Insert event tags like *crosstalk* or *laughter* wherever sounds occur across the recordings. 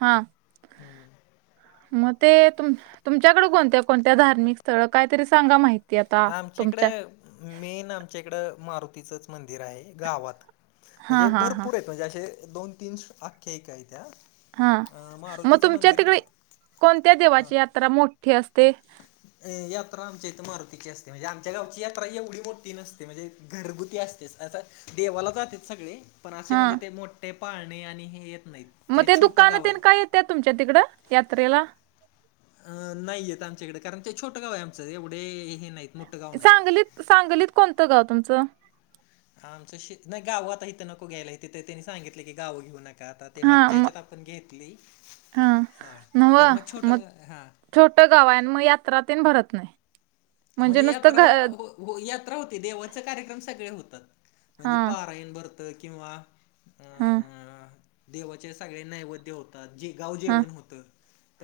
हा मग ते तु तुमच्याकडे कोणत्या कोणत्या धार्मिक स्थळ काय तरी सांगा माहिती. आता तुमच्या आमच्याकडं मेन आमच्या इकडं मारुतीचंच मंदिर आहे गावात. हा म्हणजे हा हा भरपूर आहेत म्हणजे असे दोन तीन आख्यायिका आहेत्या. हा मग तुमच्या तिकडे कोणत्या देवाची यात्रा मोठी असते? अ यात्रा आमच्या इथे मारुतीची असते म्हणजे आमच्या गावची यात्रा एवढी मोठी नसते म्हणजे घरगुती असते. स देवाला जातेत सगळे पण असे हा म्हणजे ते मोठे पाळणे आणि हे येत नाहीत. मग ते छोटं दुकान गाव आहे. तेन काय येत्यात तुमच्या तिकडं यात्रेला. अ नाही येत आमच्याकडं कारण ते छोटं गाव आहे आमचं एवढे हे नाही. मोठं गाव सांगलीत सांगलीत कोणतं गाव तुमचं? आमचं श नाही गावं आता इथं नको घ्यायला इथ ते त्यांनी सांगितलं की गाव घेऊ नका. आता ते हा मागच्या म ह्यच्यात आपण घेतलयं हा तर मग छोट हा. छोट गाव हाय आण मग यात्रातेन भरत नाही. म्हणजे नुसतं घ यात्रा हो हो यात्रा होते देवाच कार्यक्रम सगळे होतात. हा म्हणजे पारायण भरतं किंवा हा देवाचे सगळे नैवेद्य होत जे गाव हा जेवण होत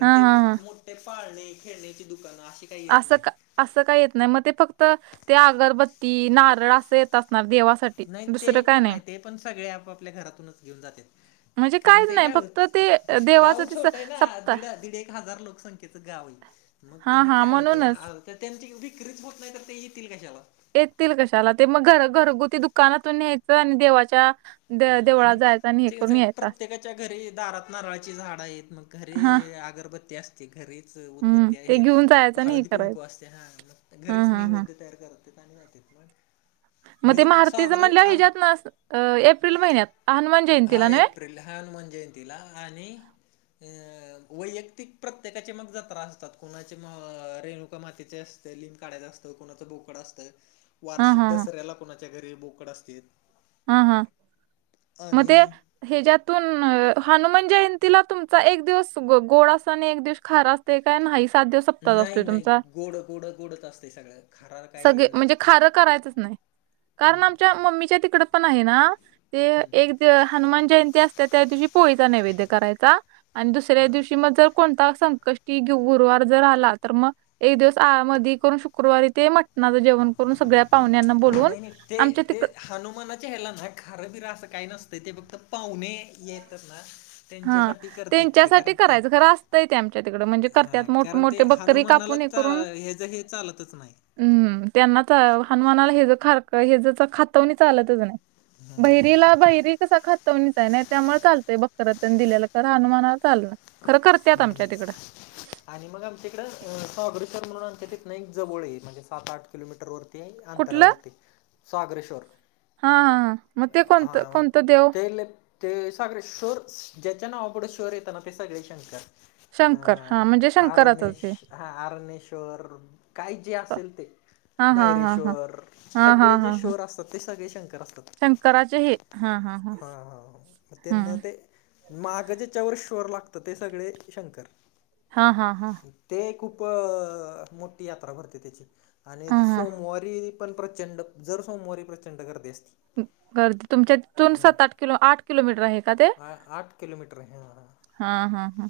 हा ते मग हा हा मोठे पाळणे खेळण्याची दुकानं अशी काही येत असं नाहीत का. असं का येत नाही मग ते फक्त ते अगरबत्ती नारळ असं येत असणार देवासाठी. नाही ते दुसरं काय पण नाही ते पण सगळे आपपल्या घरातूनच घेऊन जात्यात. म्हणजे कारण काहीच ते नाही काय फक्त ते अ, होत देवाचं गाव ते स- छोट आहे ना सप्ताह दीड दीड एक हजार लोकसंख्या च गाव मग हा त्याने हा काय म्हणूनच होतं त्यांची विक्रीच होत नाही तर ते येतील कशाला. येतील कशाला ते मग घर घरगुती दुकानातून न्यायचं आणि देवाच्या द अ हम्म देवळात आणि जायचं. आणि हे ते करून यायचं असं. प्रत्येकाच्या घरी दारात नारळाची झाडं आहेत मग घरी हा अगरबत्ती अस घरीच हम्म उदबत्ती ते आहे घेऊन जायचं आणि हे हळदी कुंकू करायचं असते हा हा घरीच हा हा निवद तयार करत आणि जातेत मग. मग ते मेन मारुतीच सागर म्हणलं आम हज्यात नस एप्रिल महिन्यात हनुमान हा जयंतीला नव्हे एप्रिल हा हनुमान जयंतीला आणि वैयक्तिक प्रत्येकाचे मग जत्रा असतात कोणाचे मग रेणुका मातेचे अस लिंंग काढायच असतं कोणाचं बोकड असतं हा वार्षिक हा हा दसऱ्याला कोणाच्या घरी बोकड असतेत. हा हा म ते हच्यातून हनुमान जयंतीला तुमचा एक दिवस गोड अस आणि एक दिवस खारा ते काय नाही सात दिवस पता नाही असतोय नाही तुमचा गोड गोड गोडच असते सगळं खार काही सगळे म्हणजे नसते खारं करायचंच नाही. कारण आमच्या मम्मीच्या तिकड पण आहे ना. ते एक हनुमान जयंती असतिया त्या दिवशी पोळीचा नैवेद्य करायचा. आणि दुसऱ्या दिवशी मग जर कोणता संकष्टी गुरुवार जर आला तर मग एक दिवस आ मध्ये करून शुक्रवारी ते म टणाचं जेवण करून सगळ्या पाहुण्यांना बोलवून आमच्या तिकड हनुमाना ला ना खारंबिरा असं काही नसतंय ते फक्त पाहुणे येतात ना. हां, त्यांच्यासाठी करतेत ते त्यांच्यासाठी कारण ते करायचं खरं असतंय ते आमच्या तिकडं म्हणजे हा करत्यात कारण ते मोठमोठे बकरी हनुमानाला कापून हे हा करून ह्यज हे चालतच नाही. हम्म त्यांना च हनुमानाला हे ज खार ह ज खातवणी चालतच नाही. बहिरीला बहिरी कसा खातवणीचा आहे ना त्यामुळे चालतय बक खार तेन दिलेल खर हनुमाना चालत नाय. हम्म. आणि मग आमच्या इकडं स्वागरेश्वर म्हणून आमच्या तिथंन एक जवळ म्हणजे सात आठ किलोमीटर वर ते कुठलं? अंतरावर ते स्वागरेश्वर. हां हां हां मग ते कोणतं हा म कोणतं देव? ते लेप ते सागरेश्वर ज्याच्या नावा पुढे श्वर येतना ते सगळे शंकर. शंकर हां अं म्हणजे शंकराचंच आरनेश हे. हा आरनेश्वर काय जे असेल ते. हां हां हां हां. धायरेश्वर हां हां सगळे जे श्वर असतात ते सगळे शंकर असतात. कराचे हे हा हा. हा हा ह मग त्यांना ते माग ज्याच्यावर श्वर लागतं ते सगळे शंकर. हा हा हा. ते खूप मोठी यात्रा भरते त्याची आणि हां हां. सोमवारी पण प्रचंड जर सोमवारी प्रचंड गर्दी असती. गर्दी तुमच्यात तुन सात आठ किलो आठ किलोमीटर आहे का ते? आ आठ किलोमीटर आहे हां हा हा हा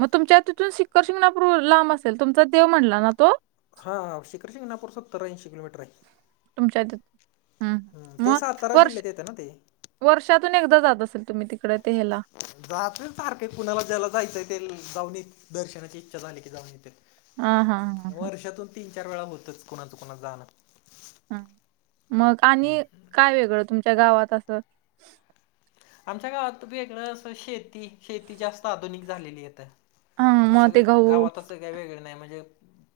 मग तुमच्या तिथून शिखर शिंगणापूर लांब असेल तुमचा देव म्हटला ना तो. हा हा शिखर शिंगणापूर सत्तरऐंशी किलोमीटर आहे. तुमच्यात ह ते सातारा जिल्ह्यात येतं ना ते. वर्षातून एकदा जात असेल तुम्ही तिकडे ते हला. जातोय सारखं कुणाला ज्याला जायचं ते जाऊन येतेत दर्शनाची इच्छा झाली की जाऊन येतेत. हा हा हा हा वर्षातून तीन चार वेळा होतच कोणाच कोणाच जाणं. ह मग आणि काय वेगळं तुमच्या गावात असं? आमच्या गावात वेगळं अस शेती शेती जास्त आधुनिक झालेली येत. हा मग असं ते ग गहू गावात असं काही वेगळ नाही म्हणजे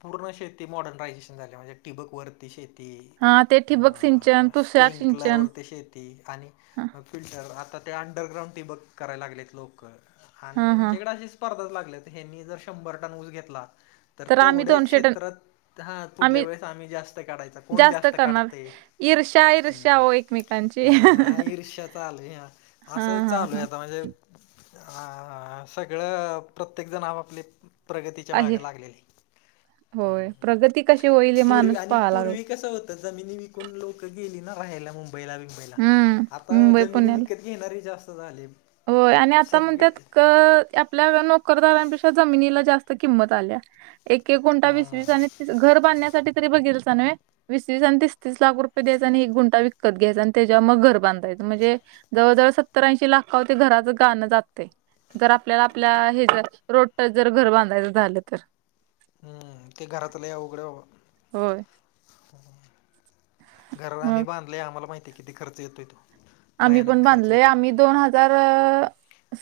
पूर्ण शेती मॉडर्नायझेशन झालीया म्हणजे टिबक वरती शेती हा ते ठिबक सिंचन, अ तुषार स्पिंकलार सिंचन वरती शेती आणि हा तर आता ते अंडरग्राउंड टिबक करायला लागलेत लोक हा आणि हा. आमच्याकडे असेच स्पर्धाच लागल्यात हनी जर शंभर टन ऊस घेतला तर आम्ही तेवढ्याच दोनशे टन क्षेत्रात हा पुुढल्या वेळेस आम्ही जास्त काढायचा कोण जास्त काढतयं. ईर्षा ईर्षा ओ एकमेकांची अ हं हं हा हं. ईर्ष्या चालू आहे हा असं चालू आहे हा. आता म्हणजे आ सगळं प्रत्येकजण आप आपले प्रगतीच्या आहे मागे लागलेली. अ होय प्रगती कशी होईल हे पूर् माणूस आणि पाहा लागला पूर्वी कसं होत जमिनी विकून लोक गेली ना राहियला मुंबईला बिंबईला हम्म आता मुंबई जमिनी पुण्याला विकत घेणारे जास्त झाले. होय आणि आता सगळे म्हणत्यात क आपल्याकडं नोकरदारांपेक्षा जमिनीला जास्त किंमत आल्या. एक एक गुंठा वीस हम्म वीस आणि तीस घर बांधण्यासाठी तरी बघितलासा नव्हे. वीस वीस आणि तीसतीस लाख रुपये द्यायचे आणि एक गुंटा विकत घ्यायचा आणि त्याच्या मग घर बांधायंचं म्हणजे जवळजवळ सत्तरऐंशी लाखावर ते घराचं गाणं जातयं. जर आपल्याला आपल्या हे जर रोडटच जर घर बांधायचं झालं तर. हम्म ते घराचं लई अवघड आहे बाबा. होय. हं घर आम्ही मग बांधलयं आम्हाला माहितीय किती खर्च येतोय तो. आम्ही पण भयानक खर्च बांधलय येतोय आम्ही दोन हजार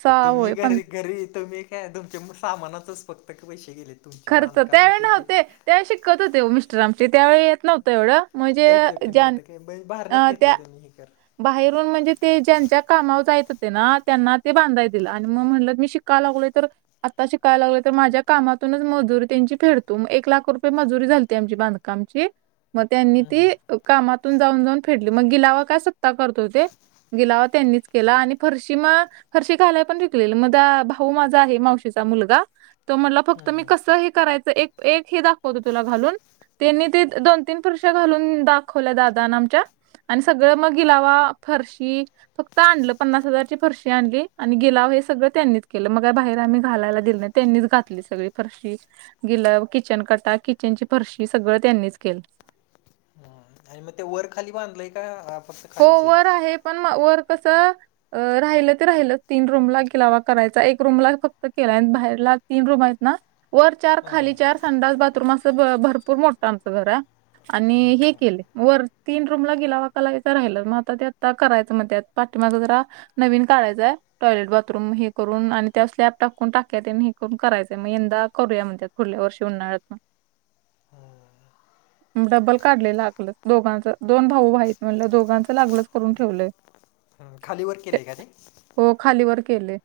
सहा तुम्ही होय पंधरा घरी घरी तुम्ही काय तुमच्या मग सामानाचंच फक्त क पैसे गेलेत. खर्च त्यावेळी नव्हते त्यावेळी शिकत होते ओ मिस्टर आमची त्यावेळी येत नव्हतं एवढं. म्हणजे ओके ओके ज्या नव्हतं काय बई बाहेरनच अ, त्या घेतलीय त मी हे कर. बाहेरून म्हणजे ते ज्यांच्या कामावर जायत होते ना त्यांना ते बांधाय दिलं आणि मग म्हणलं मी शिक का लागलं तर आता शिकायला लागले तर माझ्या कामातूनच मजुरी त्यांची फेरतो मग एक लाख रुपये मजुरी झालीती आमची बांधका कामची मग त्यांनी ती कामातून जाऊन जाऊन फेटली मग गिलावा कास आत्ता करतो ते गिलावा त्यांनीच केला आणि फरशी मग फरशी घालाय पण शिकलेलं मझा भाऊ माझा आहे मावशीचा मुलगा. त्यो म्हणला फक्त हम्म मी हम्म कसं हे करायचं एक एक हे दाखवतो तुला घालून. त्यांनी ते दोन तीन फरश्या घालून दाखवल्या दादानं आमच्या आणि सगळं मग गिलावा फर्शी फक्त आणलं पन्नास हजारची फरशी आणली आणि गिलाव हे सगळं त्यांनीच केलं मग बाहेर आम्ही घालायला दिलं नाही. त्यांनीच घातली सगळी फरशी गिलाव, किचन कटा, किचन ची फरशी सगळं त्यांनीच केलं. आणि मग ते वर खाली बांधलंय का फक्त हो वर आहे पण म वर कसं अ राहिलं ते राहिल तीन रूमला गिलावा करायचा एक रूमला फक्त केलाय बाहेरला तीन रूम आहेत ना वर चार, हा खाली हा चार, संडास, बाथरूम असं ब भर पूर मोठं आमचं घर आहे आणि हे केले वर तीन रूमला गिलावा काल चा राहिला मग आता ते आता करायचं मग त्यात पाठीमागं जरा नवीन काढयचंय टॉयलेट बाथरूम हे करून आणि त्यावर स्लॅब टाकून टाक्या तेन आणि हे करून करायचं मग यंदा करूया म्हणत्यात पुुढल्या वर्षी उन्हाळ्यात ना. डब्बल काढले लागलं दोघांचं दोन भाऊ आहे म्हणलं दोघांचं लागलच करून ठेवलंय. म खाली वर केले आहे का ते? हो खालीवर केलेय.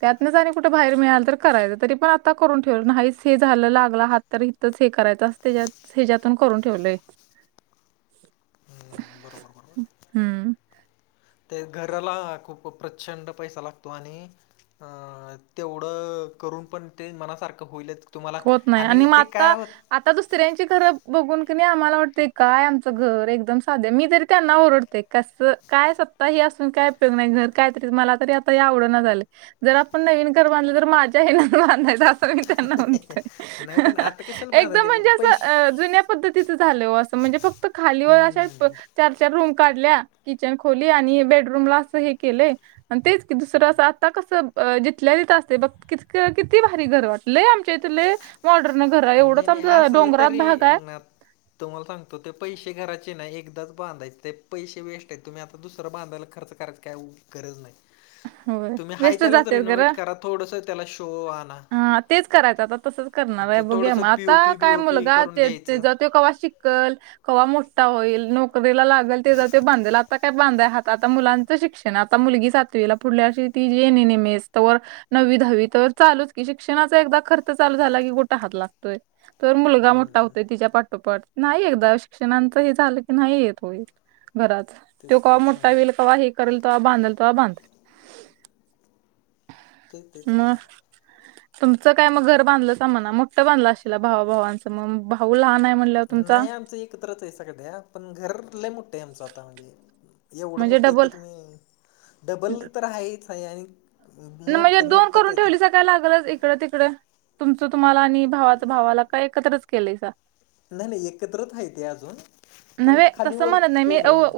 त्यातनच आणि कुठे बाहेर मिळाल तर करायचं तरी पण आता करून ठेव नाहीच हे झालं लागलं हात तरी च हे करायचं असते ज्यात हेज्यातून करून ठेवलंय. हम्म, बरोबर बरोबर हम्म. ते घराला खूप प्रचंड पैसा लागतो आणि तेवढं करून पण ते मनासारखं होईलच तुम्हाला होत नाही आणि मग ते काय आता होत आता दुसऱ्यांची घरं बघून क नाही आम्हाला वाटते काय आमचं घर एकदम सादे मी तरी त्यांना ओरडते कसं काय सत्ता हे असून काय उपयोग नाही घर कायतरी मला तरी आता हे आवड नाही झालं जर आपण नवीन घर बांधले तर माझ्या ह्यांना पण बांधायचं असं मी त्यांना नाही पण आता कशाला बांधा एकदम ते म्हणजे असं पैसे अ जुन्या पद्धतीचं झालं हो असं म्हणजे फक्त खालीवर अशे हम्म प चार-चार रूम काढल्या, किचन, खोली आणि हे बेडरूमला असं हे केलंय तेच की दुसरं असं आता कसं जिथल्या जिथं असते बघ किती भारी घर वाटलंय तिथले लय मॉडर्न घर आहे एवढं. आणि असलं तरी इन्ना प तुम्हाला सांगतो ते पैशे घरायचे नाही एकदाच बांधायचे ते पैशे वेस्ट आहे तुम्ही आता दुसरा बांधायला खर्च करायचा काय उ गरज नाही. *inaudible* तुम्ही हाय वेस्ट त्यालाचं जात्यात रेनोव्हेट करा थोडस त्याला शो आणा. हा तेच करायचं आता तसंच मग करणार आहे ते बघू या थोडंसं मग आता पीओपी काय बीओपी मुलगा करून ते घ्यायचं तेज्या ते कव्हा शिकल, कव्हा मोठा होईल, नोकरीला लागेल तेज्या ते बांधेल आता काय बांधाय हा आता मुलांचा शिक्ष ण आता मुलगी सातवीला पुढल्याशी तिजे एन एन एम एस तो वर नव्वी दहावी तर चालूच कि शिक्षणाचा एकदा खर्च चालू झाला की कुठं हात लागतोय तर मुलगा हम्म, मोठा होतोय तिच्या पाठोपाठ नाही एकदा शिक्षणांचा हे झालं की नाही येत होय घराचा. तो तेच कव्हा तेच मोठा सांग होईल, कव्हा हे करेल, तेव्हा बांधेल तेव्हा बांध. तेच तेच मग तुमचं काय मग घर बांधलंसा म्हणा. मोठं बांधलं आसशीला भावा भावांचं मग भाऊ लहान आहे म्हणल नाही आमचं एकत्रच आहे सध्या, पण घरात लई मोठे आमचं आता म्हणजे एवढं म्हणजे मोठं आहे की डबल तुम्ही डबल तर आहेच आहे आणि म्हणजे मोठं दोन मोठंच करून हाय ते. ठेवलीसा काय लागलंच इकड तिकडे तुमचं तुम्हाला आणि भावाच भावाला. काय एकत्रच केलंयसा? नाही नाही एकत्रच हाईत अजून, पण खाली वर केलंय हा.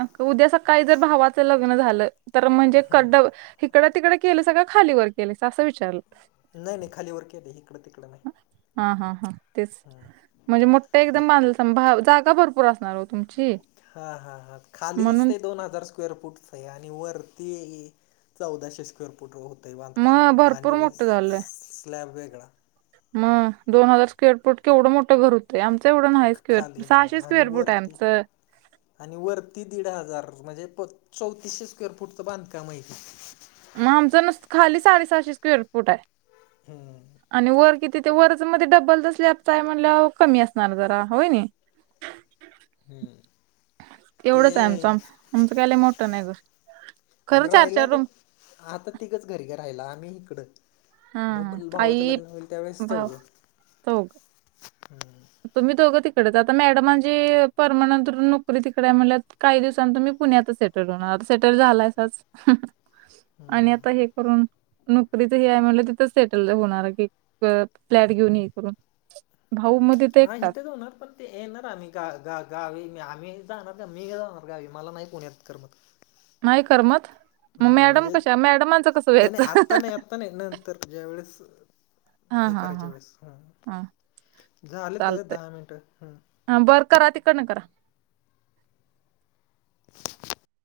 अ उद्या सकाळी जर भावाचं लग्न झालं, तर म्हणजे कड हिकडं तिकडं केलंसा का खालीवर केलं असं विचारलं. नाही नाही खालीवर केलंय. हिकडं तिकडं नाही. हा, हा, हा. तेच म्हणजे मोठे मग एकदम बांधलसा भाव जागा भरपूर असणार ओ. तुमची हा, हा, हा. खालीच म्हणून ते दोन हजार स्क्वेअर फूटच आहे आणि वरती चौदाशे स्क्वेअर फुट हो ते बांधकाम मग भरपूर आणि मोठं झालं स्लॅब वेगळा. मग दोन हजार स्क्वेअर फूट केवढं मोठं घर हो ते आमचं एवढं नाही स्क्वेअर फूट खाली हा सहाशे आणि स्क्वेअर बुट आहे वरती आमचं. आणि वरती दीड हजार म्हणजे प चौतीसशे स्क्वेअर फूटचं बांधकाम आहे ती. मग आमचं नुसतं खाली साडेसहाशे स्क्वेअर फूट आहे. हम्म. आणि वर किती ते वरचमध्ये डब्बलचा स्लॅपचा आहे म्हणल्यावर कमी असणार जरा होय नाही. हम्म. तेवढंच आहे आमचं, आमचं काय लई मोठं घर. खरं आणि चार, राहिला चार तर रूम आता तिघंच घरी घे राहिला, आम्ही हिकडं. हा मग हा भावाचं आई लग्न होईल त्यावेेळेस भाव चौघं चौघ हं. तुम्ही दोघं तिकडचं आता मॅडमांची परमनंट नोकरी तिकडे आहे म्हणल्यावर काही दिवसांन तुम्ही पुण्यातच सेट. *unintelligible* सेटल झालायसाच आणि आता हे करून नोकरीच हे आहे म्हणलं तिथं सेटल होणार की, अ फ्लॅट घेऊन हे करून. भाऊमध्ये. हा इथंच होणार, पण ते येणार आम्ही ग-ग-गावी मी आम्ही जाणार का मी जाणार गावी मला नाही पुण्यात करमत. नाही करमत? मग हा मॅडम म्हणजे कशा मॅडमांचं कसं व्हायचं? आता नाही नंतर ज्यावेेळेस हा हे हा करायच्या वेळेस हा. झाले ते चालतंय दहा मिनटं हम्म. हा बरं करा तिकडन करा. *inaudible*